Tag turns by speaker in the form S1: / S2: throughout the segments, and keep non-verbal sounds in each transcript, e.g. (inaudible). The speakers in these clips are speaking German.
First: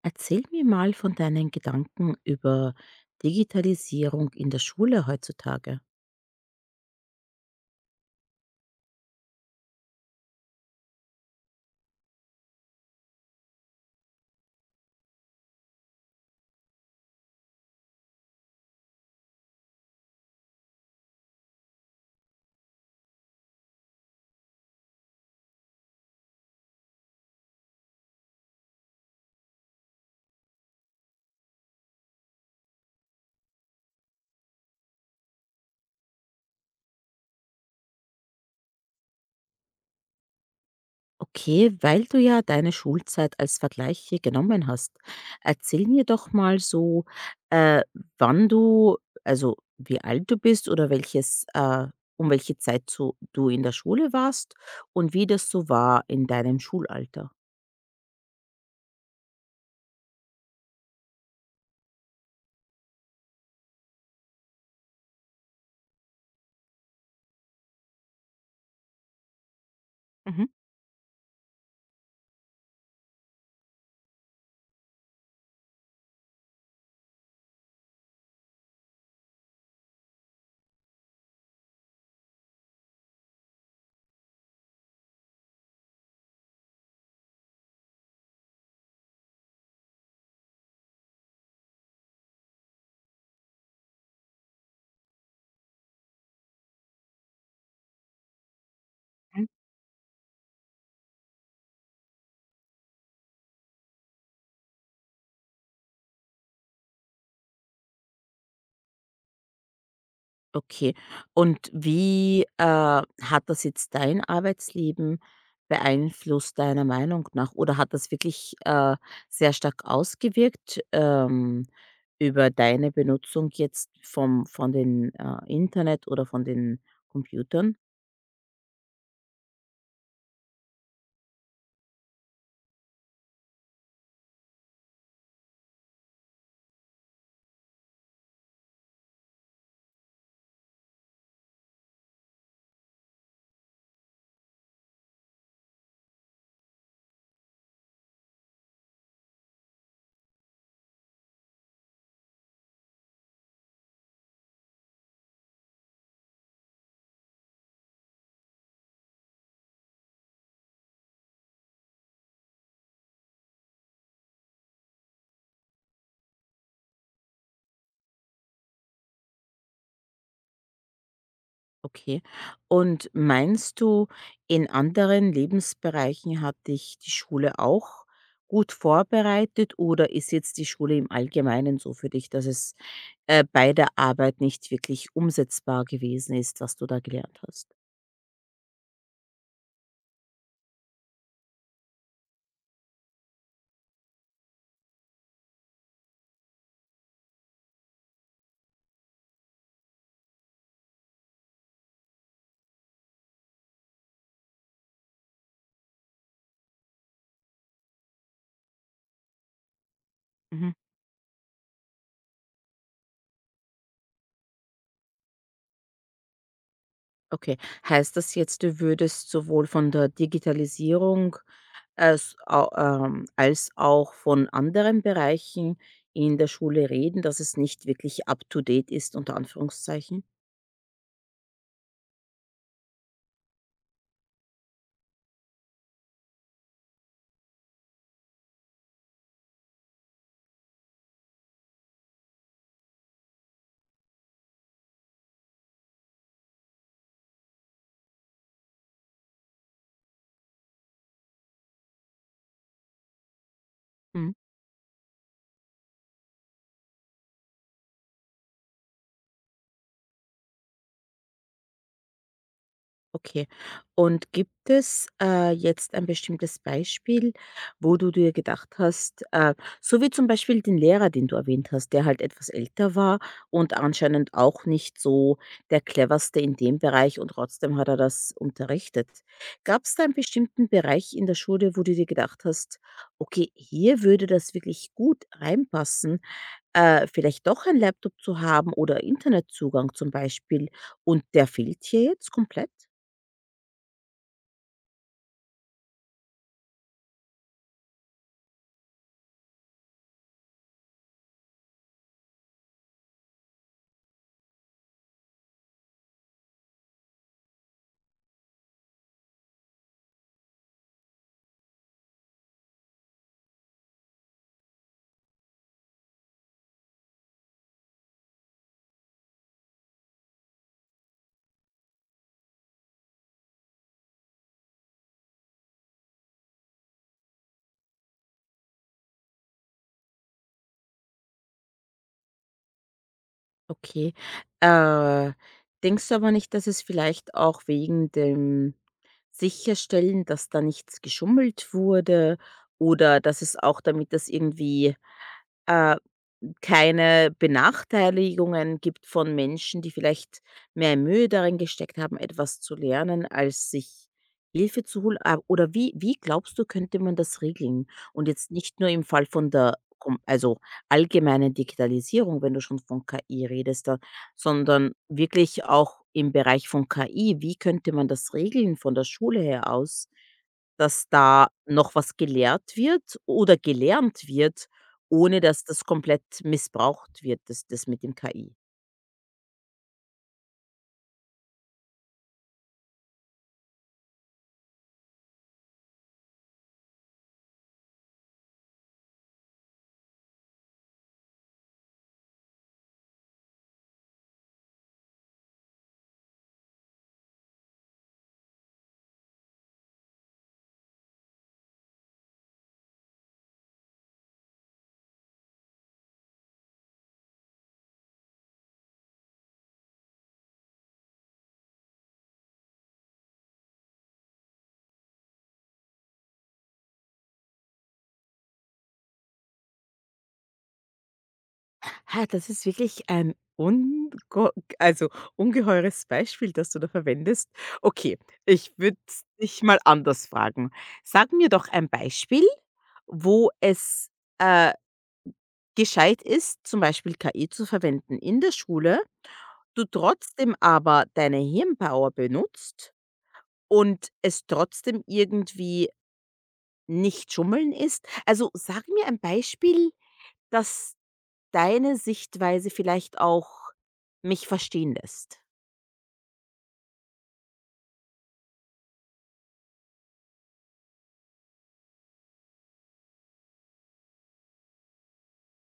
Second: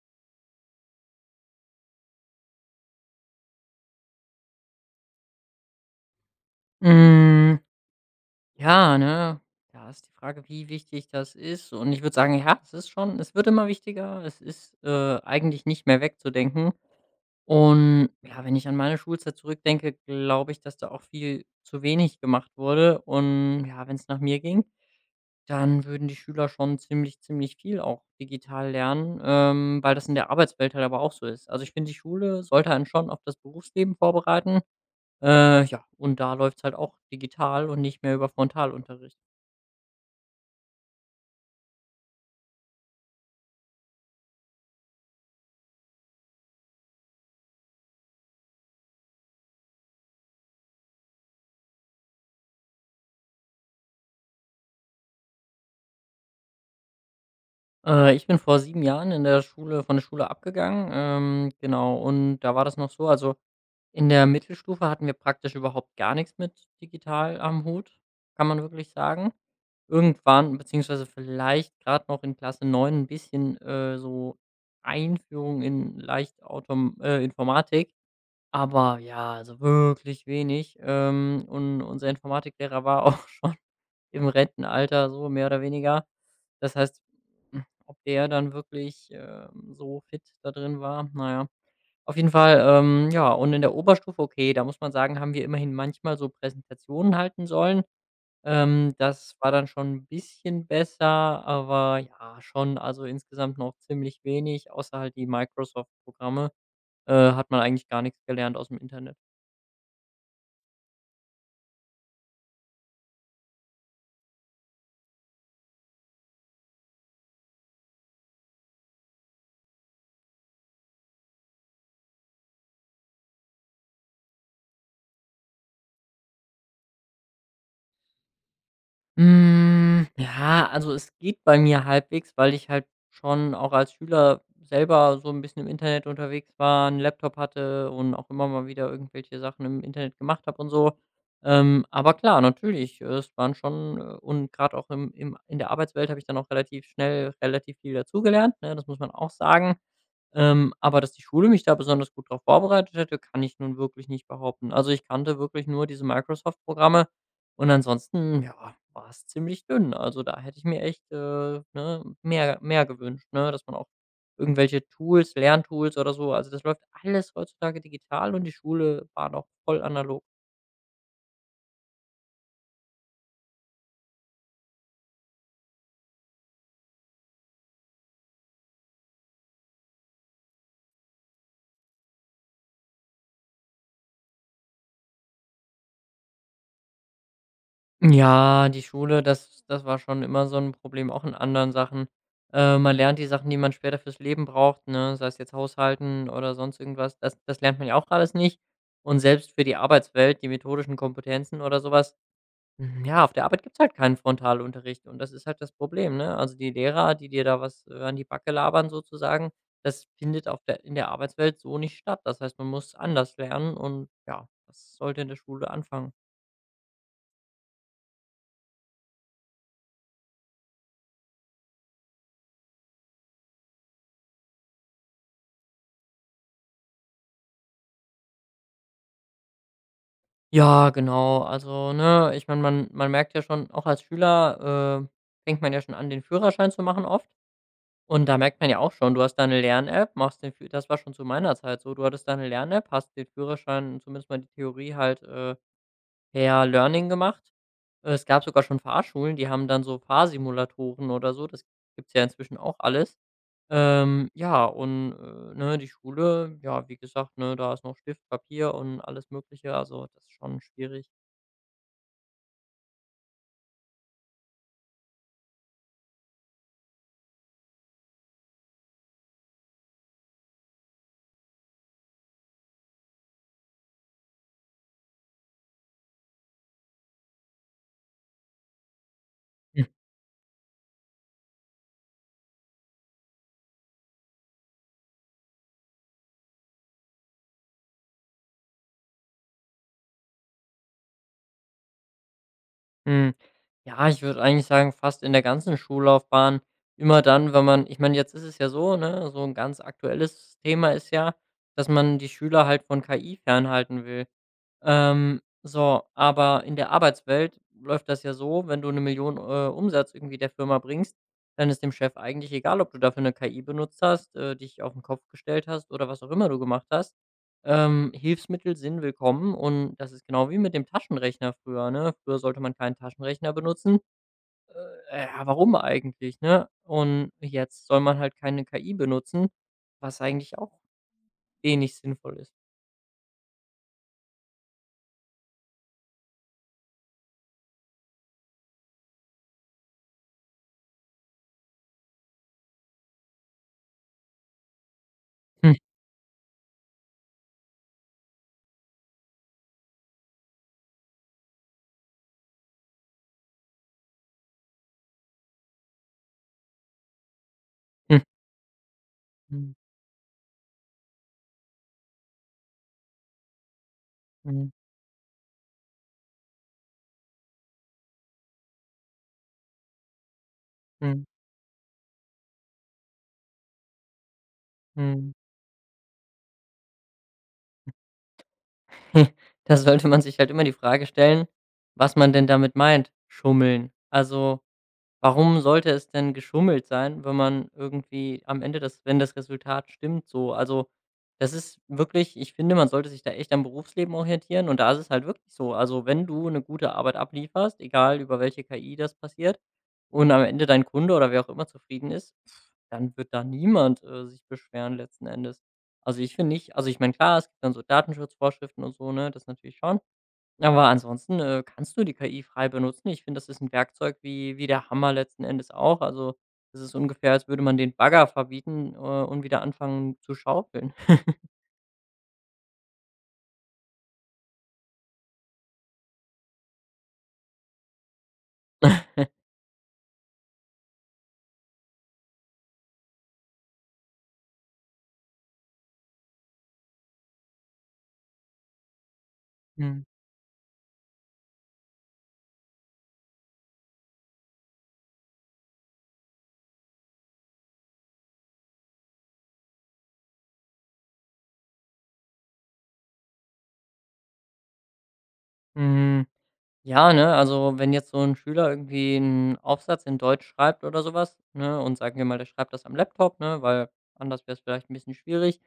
S1: Erzähl mir mal von deinen Gedanken über Digitalisierung in der Schule heutzutage.
S2: Hm, ja, ne? Ja, ist die Frage, wie wichtig das ist. Und ich würde sagen, ja, es ist schon es wird immer wichtiger. Es ist, eigentlich nicht mehr wegzudenken. Und ja, wenn ich an meine Schulzeit zurückdenke, glaube ich, dass da auch viel zu wenig gemacht wurde. Und ja, wenn es nach mir ging, dann würden die Schüler schon ziemlich viel auch digital lernen, weil das in der Arbeitswelt halt aber auch so ist. Also, ich finde, die Schule sollte einen schon auf das Berufsleben vorbereiten. Ja, und da läuft's halt auch digital und nicht mehr über Frontalunterricht.
S1: Okay, weil du ja deine Schulzeit als Vergleich hier genommen hast. Erzähl mir doch mal so, äh, wann du, also wie alt du bist oder welches, um welche Zeit so du in der Schule warst und wie das so war in deinem Schulalter.
S2: Ich bin vor 7 Jahren in der Schule von der Schule abgegangen, genau, und da war das noch so, also, in der Mittelstufe hatten wir praktisch überhaupt gar nichts mit digital am Hut, kann man wirklich sagen.
S1: Mhm.
S2: Irgendwann beziehungsweise vielleicht gerade noch in Klasse 9 ein bisschen, so Einführung in leicht Autom Informatik, aber ja, also wirklich wenig, und unser Informatiklehrer war auch (laughs) im Rentenalter, so mehr oder weniger. Das heißt, ob der dann wirklich, so fit da drin war, na ja. Auf jeden Fall, ja, und in der Oberstufe, okay, da muss man sagen, haben wir immerhin manchmal so Präsentationen halten sollen. Das war dann schon ein bisschen besser, aber ja, schon, also, insgesamt noch ziemlich wenig, außer halt die Microsoft-Programme, hat man eigentlich gar nichts gelernt aus dem Internet.
S1: Okay. Und wie, hat das jetzt dein Arbeitsleben beeinflusst, deiner Meinung nach? Oder hat das wirklich, sehr stark ausgewirkt, über deine Benutzung jetzt vom von den, Internet oder von den Computern?
S2: Ja, also es geht bei mir halbwegs, weil ich halt schon auch als Schüler selber so ein bisschen im Internet unterwegs war, einen Laptop hatte und auch immer mal wieder irgendwelche Sachen im Internet gemacht habe und so. Aber klar, natürlich, es waren schon und gerade auch im im in der Arbeitswelt habe ich dann auch relativ schnell relativ viel dazugelernt, ne? Das muss man auch sagen. Aber dass die Schule mich da besonders gut darauf vorbereitet hätte, kann ich nun wirklich nicht behaupten. Also, ich kannte wirklich nur diese Microsoft-Programme und ansonsten, ja, war es ziemlich dünn. Also, da hätte ich mir echt, ne, mehr gewünscht, ne, dass man auch irgendwelche Tools, Lerntools oder so, also, das läuft alles heutzutage digital und die Schule war noch voll analog.
S1: Okay. Und meinst du, in anderen Lebensbereichen hat dich die Schule auch gut vorbereitet oder ist jetzt die Schule im Allgemeinen so für dich, dass es bei der Arbeit nicht wirklich umsetzbar gewesen ist, was du da gelernt hast?
S2: Ja, die Schule, das war schon immer so ein Problem, auch in anderen Sachen. Man lernt die Sachen, die man später fürs Leben braucht, ne, sei es jetzt Haushalten oder sonst irgendwas. Das lernt man ja auch alles nicht. Und selbst für die Arbeitswelt, die methodischen Kompetenzen oder sowas. Mhm, ja, auf der Arbeit gibt's halt keinen Frontalunterricht und das ist halt das Problem, ne? Also, die Lehrer, die dir da was, an die Backe labern sozusagen, das findet auf
S1: Mhm.
S2: der in der Arbeitswelt so nicht statt. Das heißt, man muss anders lernen und ja, das sollte in der Schule anfangen.
S1: Okay. Heißt das jetzt, du würdest sowohl von der Digitalisierung als auch von anderen Bereichen in der Schule reden, dass es nicht wirklich up-to-date ist, unter Anführungszeichen?
S2: Ja, genau. Also, ne, ich meine, man merkt ja schon auch als Schüler, fängt man ja schon an, den Führerschein zu machen oft und da merkt man ja auch schon, du hast deine Lern-App, machst den Führ das war schon zu meiner Zeit so, du hattest deine Lern-App, hast den Führerschein, zumindest mal die Theorie halt, per Learning gemacht. Es gab sogar schon Fahrschulen, die haben dann so Fahrsimulatoren oder so, das gibt's ja inzwischen auch alles.
S1: Mhm.
S2: Ne, die Schule, ja, wie gesagt, ne, da ist noch Stift, Papier und alles Mögliche, also das ist schon schwierig.
S1: Okay. Und gibt es, jetzt ein bestimmtes Beispiel, wo du dir gedacht hast so wie zum Beispiel den Lehrer, den du erwähnt hast, der halt etwas älter war und anscheinend auch nicht so der Cleverste in dem Bereich, und trotzdem hat er das unterrichtet.
S2: Hm.
S1: Gab's da einen bestimmten Bereich in der Schule, wo du dir gedacht hast: „Okay, hier würde das wirklich gut reinpassen, vielleicht doch ein Laptop zu haben oder Internetzugang zum Beispiel, und der fehlt hier jetzt komplett?“
S2: Hm, ja, ich würde eigentlich sagen, fast in der ganzen Schullaufbahn, immer dann, wenn man jetzt ist es ja so, ne, so ein ganz aktuelles Thema ist ja, dass man die Schüler halt von KI fernhalten will. So, aber in der Arbeitswelt läuft das ja so, wenn du 1 Million Umsatz irgendwie der Firma bringst, dann ist dem Chef eigentlich egal, ob du dafür 'ne KI benutzt hast, dich auf den Kopf gestellt hast oder was auch immer du gemacht hast. Hilfsmittel sind willkommen und das ist genau wie mit dem Taschenrechner früher, ne? Früher sollte man keinen Taschenrechner benutzen. Ja, warum eigentlich, ne? Und jetzt soll man halt keine KI benutzen, was eigentlich auch wenig sinnvoll ist.
S1: Okay. Äh, Denkst du aber nicht, dass es vielleicht auch wegen dem Sicherstellen, dass da nichts geschummelt wurde, oder dass es auch damit das irgendwie,
S2: Mhm.
S1: äh keine Benachteiligungen gibt von Menschen, die vielleicht mehr Mühe darin gesteckt haben, etwas zu lernen, als sich Hilfe zu holen? Ah, oder wie glaubst du, könnte man das regeln?
S2: Mhm.
S1: Und jetzt nicht nur im Fall von der kom also, allgemeinen Digitalisierung, wenn du schon von KI redest da,
S2: Mhm.
S1: sondern wirklich auch im Bereich von KI. Wie könnte man das regeln von der Schule her aus, dass
S2: Mhm.
S1: da noch was gelehrt wird oder gelernt wird,
S2: Mhm.
S1: ohne dass das komplett missbraucht wird, das mit dem KI.
S2: (laughs) Da sollte man sich halt immer die Frage stellen, was man denn damit meint, schummeln. Also, warum sollte es denn geschummelt sein, wenn man irgendwie am Ende das wenn das Resultat stimmt so? Also, das ist wirklich ich finde, man sollte sich da echt am Berufsleben orientieren und da ist es halt wirklich so. Also, wenn du eine gute Arbeit ablieferst, egal über welche KI das passiert und am Ende dein Kunde oder wer auch immer zufrieden ist, pff, dann wird da niemand, sich beschweren letzten Endes. Also, ich finde nicht also, ich meine, klar, es gibt dann so Datenschutzvorschriften und so, ne, das natürlich schon. Aber ansonsten, kannst du die KI frei benutzen. Ich finde, das ist ein Werkzeug wie der Hammer letzten Endes auch. Also, das ist ungefähr, als würde man den Bagger verbieten, und wieder anfangen zu schaufeln. (laughs)
S1: Ha, das ist wirklich ein ungo also, ungeheures Beispiel, das du da verwendest. Okay, ich würde dich mal anders fragen. Sag mir doch ein Beispiel, wo es, äh, gescheit ist, zum Beispiel KI zu verwenden in der Schule, du
S2: Mhm.
S1: trotzdem aber deine Hirnpower benutzt und es trotzdem irgendwie nicht Schummeln ist. Also, sag mir ein Beispiel, dass deine Sichtweise vielleicht auch mich verstehen lässt.
S2: Hm, Mm, ja, ne, also, wenn jetzt so ein Schüler irgendwie einen Aufsatz in Deutsch schreibt oder sowas, ne, und sagen wir mal, der schreibt das am Laptop, ne, weil anders wäre es vielleicht ein bisschen schwierig.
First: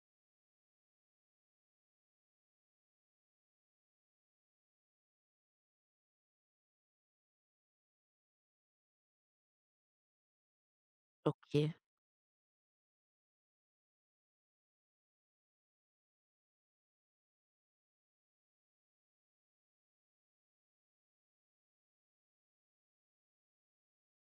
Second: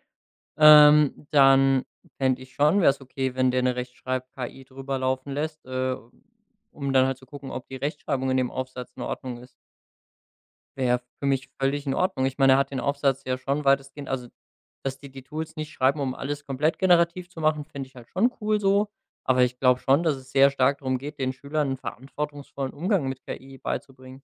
S2: Dann fände ich schon wäre es okay, wenn der eine Rechtschreib-KI drüber laufen lässt, um dann halt zu gucken, ob die Rechtschreibung in dem Aufsatz in Ordnung ist. Wäre für mich
S1: Okay,
S2: völlig in Ordnung. Ich meine, er hat den Aufsatz ja schon weitestgehend also, dass die Tools nicht schreiben, um alles komplett generativ zu machen, finde ich halt schon cool so. Aber ich glaube schon, dass es sehr stark darum geht, den Schülern einen verantwortungsvollen Umgang mit KI beizubringen.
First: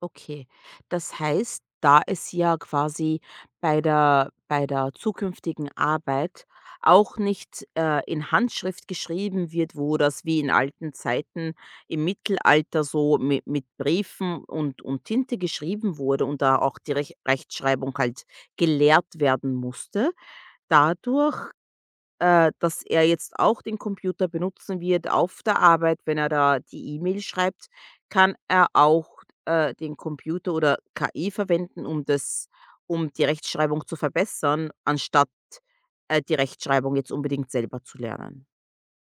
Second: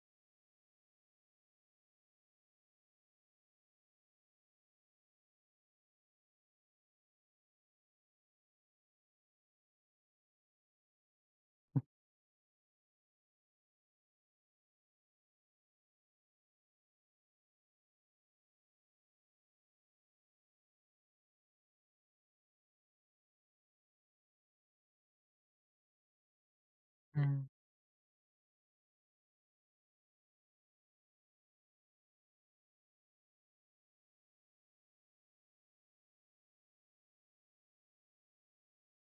S1: okay. Das heißt, da es ja quasi bei der zukünftigen Arbeit auch nicht, in Handschrift geschrieben wird, wo das wie in alten Zeiten im Mittelalter so mi mit Briefen und Tinte geschrieben wurde, und da auch die Rechtschreibung halt gelehrt werden musste. Dadurch dass er jetzt auch den Computer benutzen wird auf der Arbeit, wenn er da die E-Mail
S2: Mhm.
S1: schreibt, kann er auch den Computer oder KI verwenden, um das, um die Rechtschreibung zu verbessern, anstatt die Rechtschreibung jetzt unbedingt selber zu lernen.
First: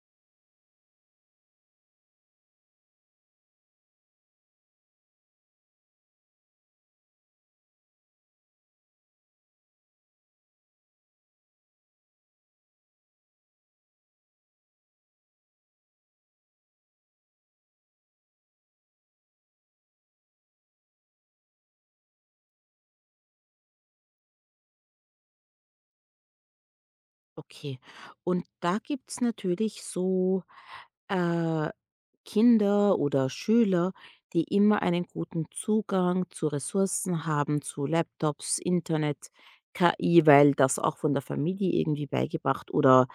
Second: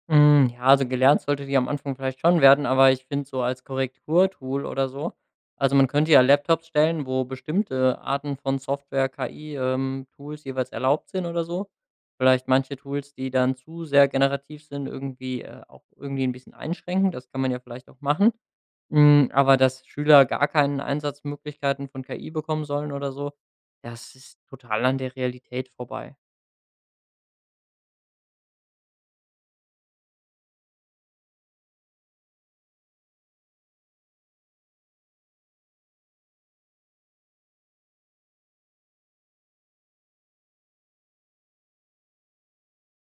S2: Ja, also gelernt sollte die am Anfang vielleicht schon werden, aber ich finde so als Korrekturtool oder so, man könnte ja Laptops stellen, wo bestimmte Arten von Software, KI, Tools jeweils erlaubt sind oder so. Vielleicht manche Tools, die dann zu sehr generativ sind, irgendwie, auch irgendwie ein bisschen einschränken. Das kann man ja vielleicht auch machen. Aber dass Schüler gar keine Einsatzmöglichkeiten von KI bekommen sollen oder so, das ist total an der Realität vorbei.
S1: Okay. Und da gibt's natürlich so, äh, Kinder oder Schüler, die immer einen guten Zugang zu Ressourcen haben, zu Laptops, Internet, KI, weil das auch von der Familie irgendwie beigebracht oder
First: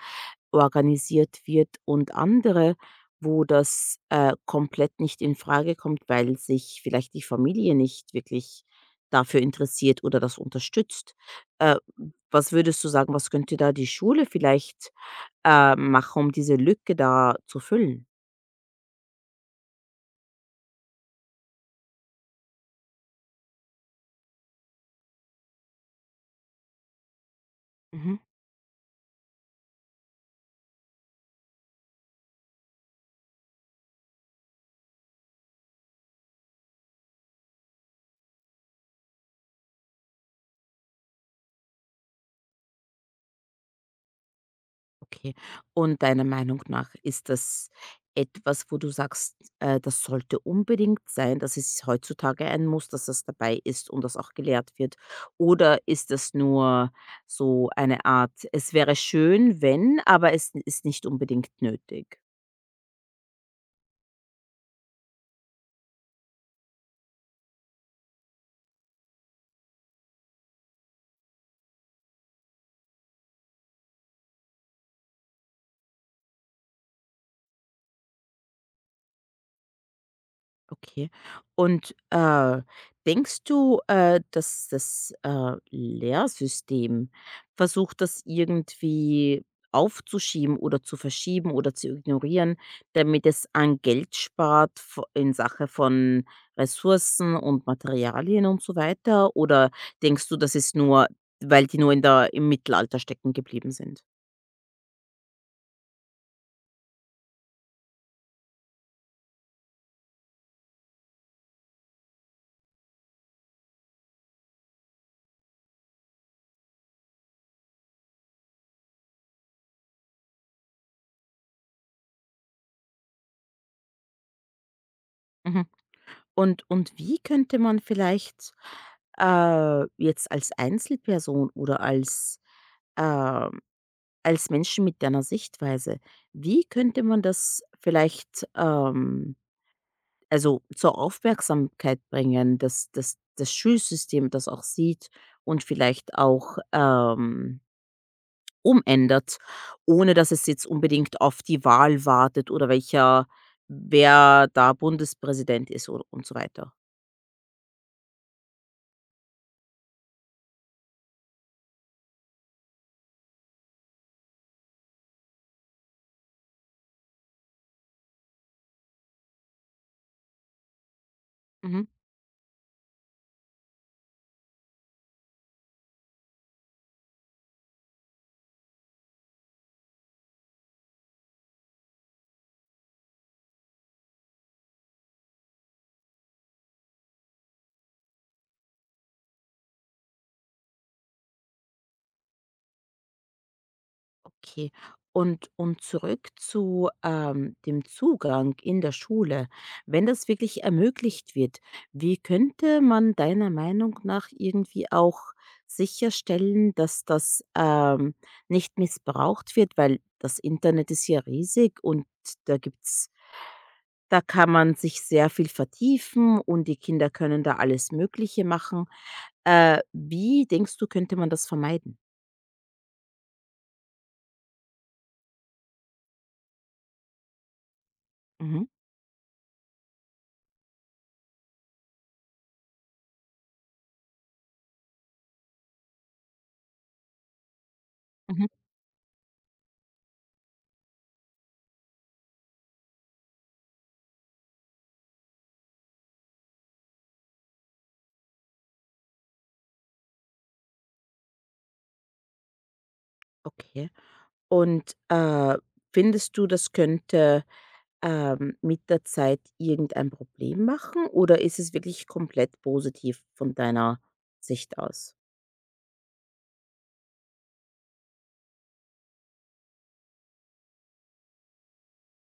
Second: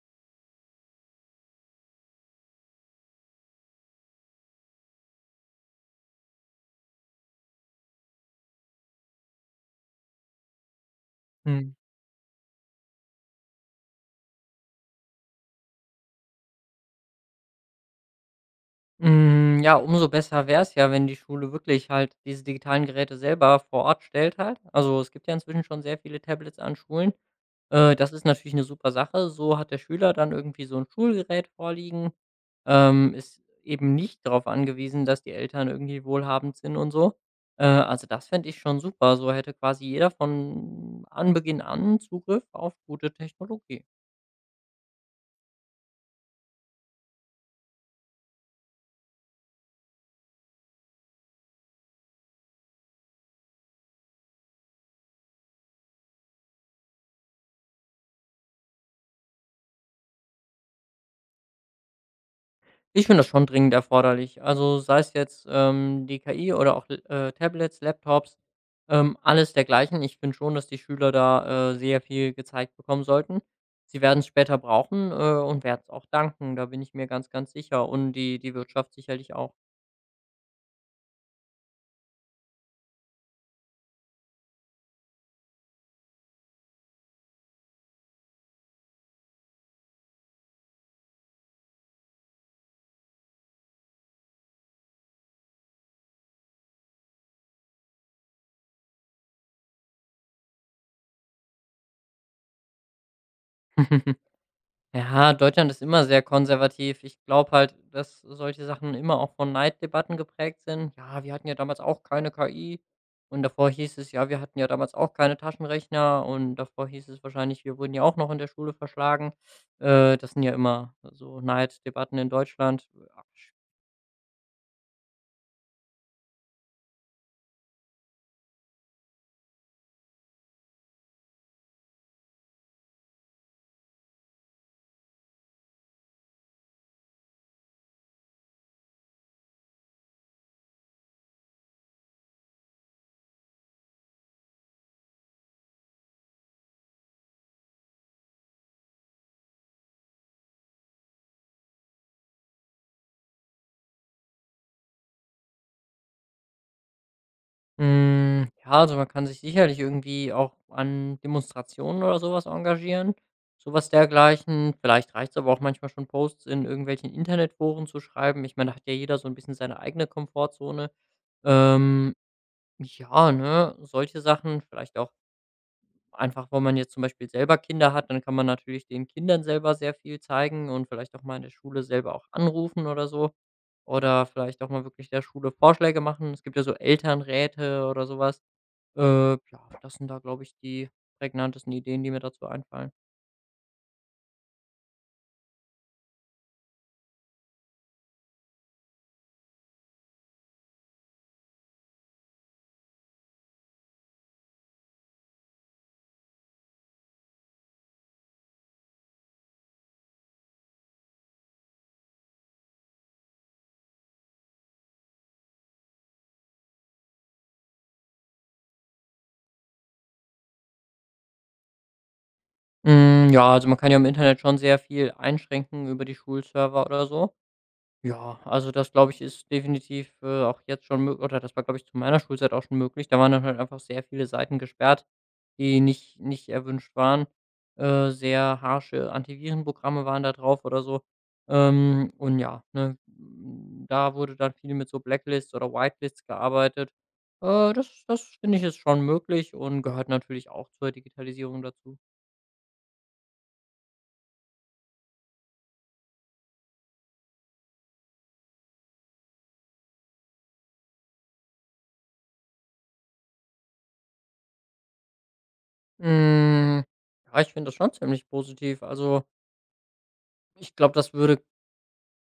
S1: organisiert wird, und andere, wo das, komplett nicht in Frage kommt, weil sich vielleicht die Familie nicht wirklich dafür interessiert oder das unterstützt. Äh, Was würdest du sagen, was könnte da die Schule vielleicht, machen, um diese Lücke da zu füllen?
S2: Ja, umso besser wäre es ja, wenn die Schule wirklich halt diese digitalen Geräte selber vor Ort stellt halt. Also, es gibt ja inzwischen schon sehr viele Tablets an Schulen. Das
S1: Mhm,
S2: ist natürlich eine super Sache. So hat der Schüler dann irgendwie so ein Schulgerät vorliegen, ist eben nicht darauf angewiesen, dass die Eltern irgendwie wohlhabend sind und so. Also, das fände ich schon super. So hätte quasi jeder von Anbeginn an Zugriff auf gute Technologie.
S1: okay. Und deiner Meinung nach ist das etwas, wo du sagst, das sollte unbedingt sein, dass es heutzutage ein Muss, dass das dabei ist und das auch gelehrt wird? Oder ist das nur so eine Art, es wäre schön, wenn, aber es ist nicht unbedingt nötig?
S2: Ich finde das schon dringend erforderlich. Also sei es jetzt, die KI oder auch, Tablets, Laptops, alles dergleichen. Ich finde schon, dass die Schüler da, sehr viel gezeigt bekommen sollten. Sie werden es später brauchen, und werden es auch danken, da bin ich mir ganz, ganz sicher und die Wirtschaft sicherlich auch.
S1: Okay. Und, denkst du, dass das, Lehrsystem versucht, das irgendwie aufzuschieben oder zu verschieben oder zu ignorieren, damit es an Geld spart v in Sache von Ressourcen und Materialien und so weiter? Oder denkst du, das ist nur weil die nur in der im Mittelalter stecken geblieben sind?
S2: (laughs) Ja, Deutschland ist immer sehr konservativ. Ich glaube halt, dass solche Sachen immer auch von Neiddebatten geprägt sind. Ja, wir hatten ja damals auch keine KI. Und davor hieß es, ja, wir hatten ja damals auch keine Taschenrechner. Und davor hieß es wahrscheinlich, wir wurden ja auch noch in der Schule verschlagen. Das sind ja immer so Neiddebatten in Deutschland.
S1: Mhm. Und wie könnte man vielleicht, jetzt als Einzelperson oder als, ähm als Menschen mit deiner Sichtweise, wie könnte man das vielleicht, also, zur Aufmerksamkeit bringen, dass das Schulsystem das auch sieht und vielleicht auch, umändert, ohne dass es jetzt unbedingt auf die Wahl wartet oder welcher wer da Bundespräsident ist oder und so weiter.
S2: Ja, also man kann sich sicherlich irgendwie auch an Demonstrationen oder sowas engagieren, sowas dergleichen. Vielleicht reicht es aber auch manchmal schon, Posts in irgendwelchen Internetforen zu schreiben. Ich meine, da hat ja jeder so ein bisschen seine eigene Komfortzone.
S1: Mhm.
S2: Ähm, ja, ne, solche Sachen, vielleicht auch einfach, wenn man jetzt zum Beispiel selber Kinder hat, dann kann man natürlich den Kindern selber sehr viel zeigen und vielleicht auch mal in der Schule selber auch anrufen oder so. Oder vielleicht auch mal wirklich der Schule Vorschläge machen. Es gibt ja so Elternräte oder sowas. Ja, das sind da, glaube ich, die prägnantesten Ideen, die mir dazu einfallen.
S1: Okay. Und zurück zu dem Zugang in der Schule. Wenn das wirklich ermöglicht wird, wie könnte man deiner Meinung nach irgendwie auch sicherstellen, dass das nicht missbraucht wird? Weil das Internet ist ja riesig und da gibt's, da kann man sich sehr viel vertiefen und die Kinder können da alles Mögliche machen. Wie denkst du, könnte man das vermeiden?
S2: Ja, also man kann ja im Internet schon sehr viel einschränken über die Schulserver oder so. Ja,
S1: Mhm.
S2: also das, glaube ich, ist definitiv, auch jetzt schon möglich, oder das war, glaube ich, zu meiner Schulzeit auch schon möglich. Da waren dann halt einfach sehr viele Seiten gesperrt, die nicht erwünscht waren.
S1: Mhm.
S2: Sehr harsche Antivirenprogramme waren da drauf oder so. Da wurde dann viel mit so Blacklists oder Whitelists gearbeitet. Das finde ich, ist schon möglich und gehört natürlich auch zur Digitalisierung dazu.
S1: Okay. Und, findest du, das könnte, mit der Zeit irgendein Problem machen oder ist es wirklich komplett positiv von deiner Sicht aus?
S2: Hm, ja, ich finde das schon ziemlich positiv. Also, ich glaube, das würde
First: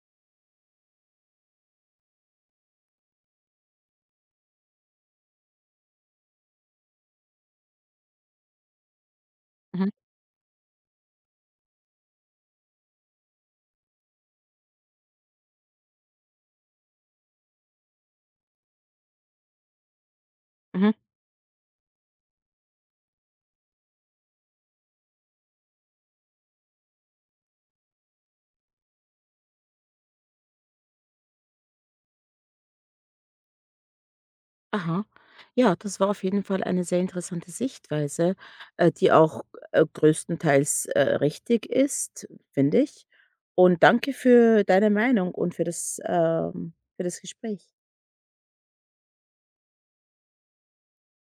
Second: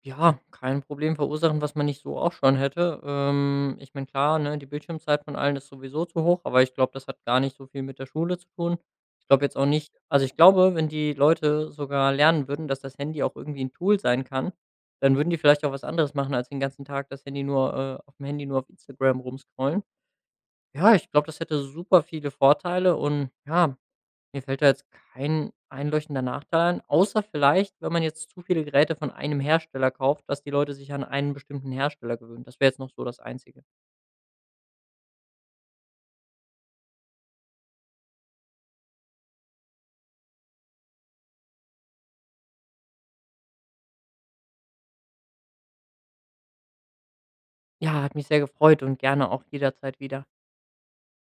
S2: ja, kein Problem verursachen, was man nicht so auch schon hätte. Ich meine, klar, ne, die Bildschirmzeit von allen ist sowieso zu hoch, aber ich glaube, das hat gar nicht so viel mit der Schule zu tun. Ich glaube jetzt auch
S1: Mhm,
S2: nicht also, ich glaube, wenn die Leute sogar lernen würden, dass das Handy auch irgendwie ein Tool sein kann, dann würden die vielleicht auch was anderes machen, als den ganzen Tag das Handy nur auf dem Handy nur auf Instagram rumscrollen.
S1: mhm,
S2: Ja, ich glaube, das hätte super viele Vorteile und ja, mir fällt da jetzt kein einleuchtender Nachteil ein, außer vielleicht, wenn man jetzt zu viele Geräte von einem Hersteller kauft, dass die Leute sich an einen bestimmten Hersteller gewöhnen. Das wäre jetzt noch so das Einzige.
S1: aha. Ja, das war auf jeden Fall eine sehr interessante Sichtweise, die auch, größtenteils, richtig ist, finde ich. Und danke für deine Meinung und für das Gespräch.
S2: Ja, hat mich sehr gefreut und gerne auch jederzeit wieder.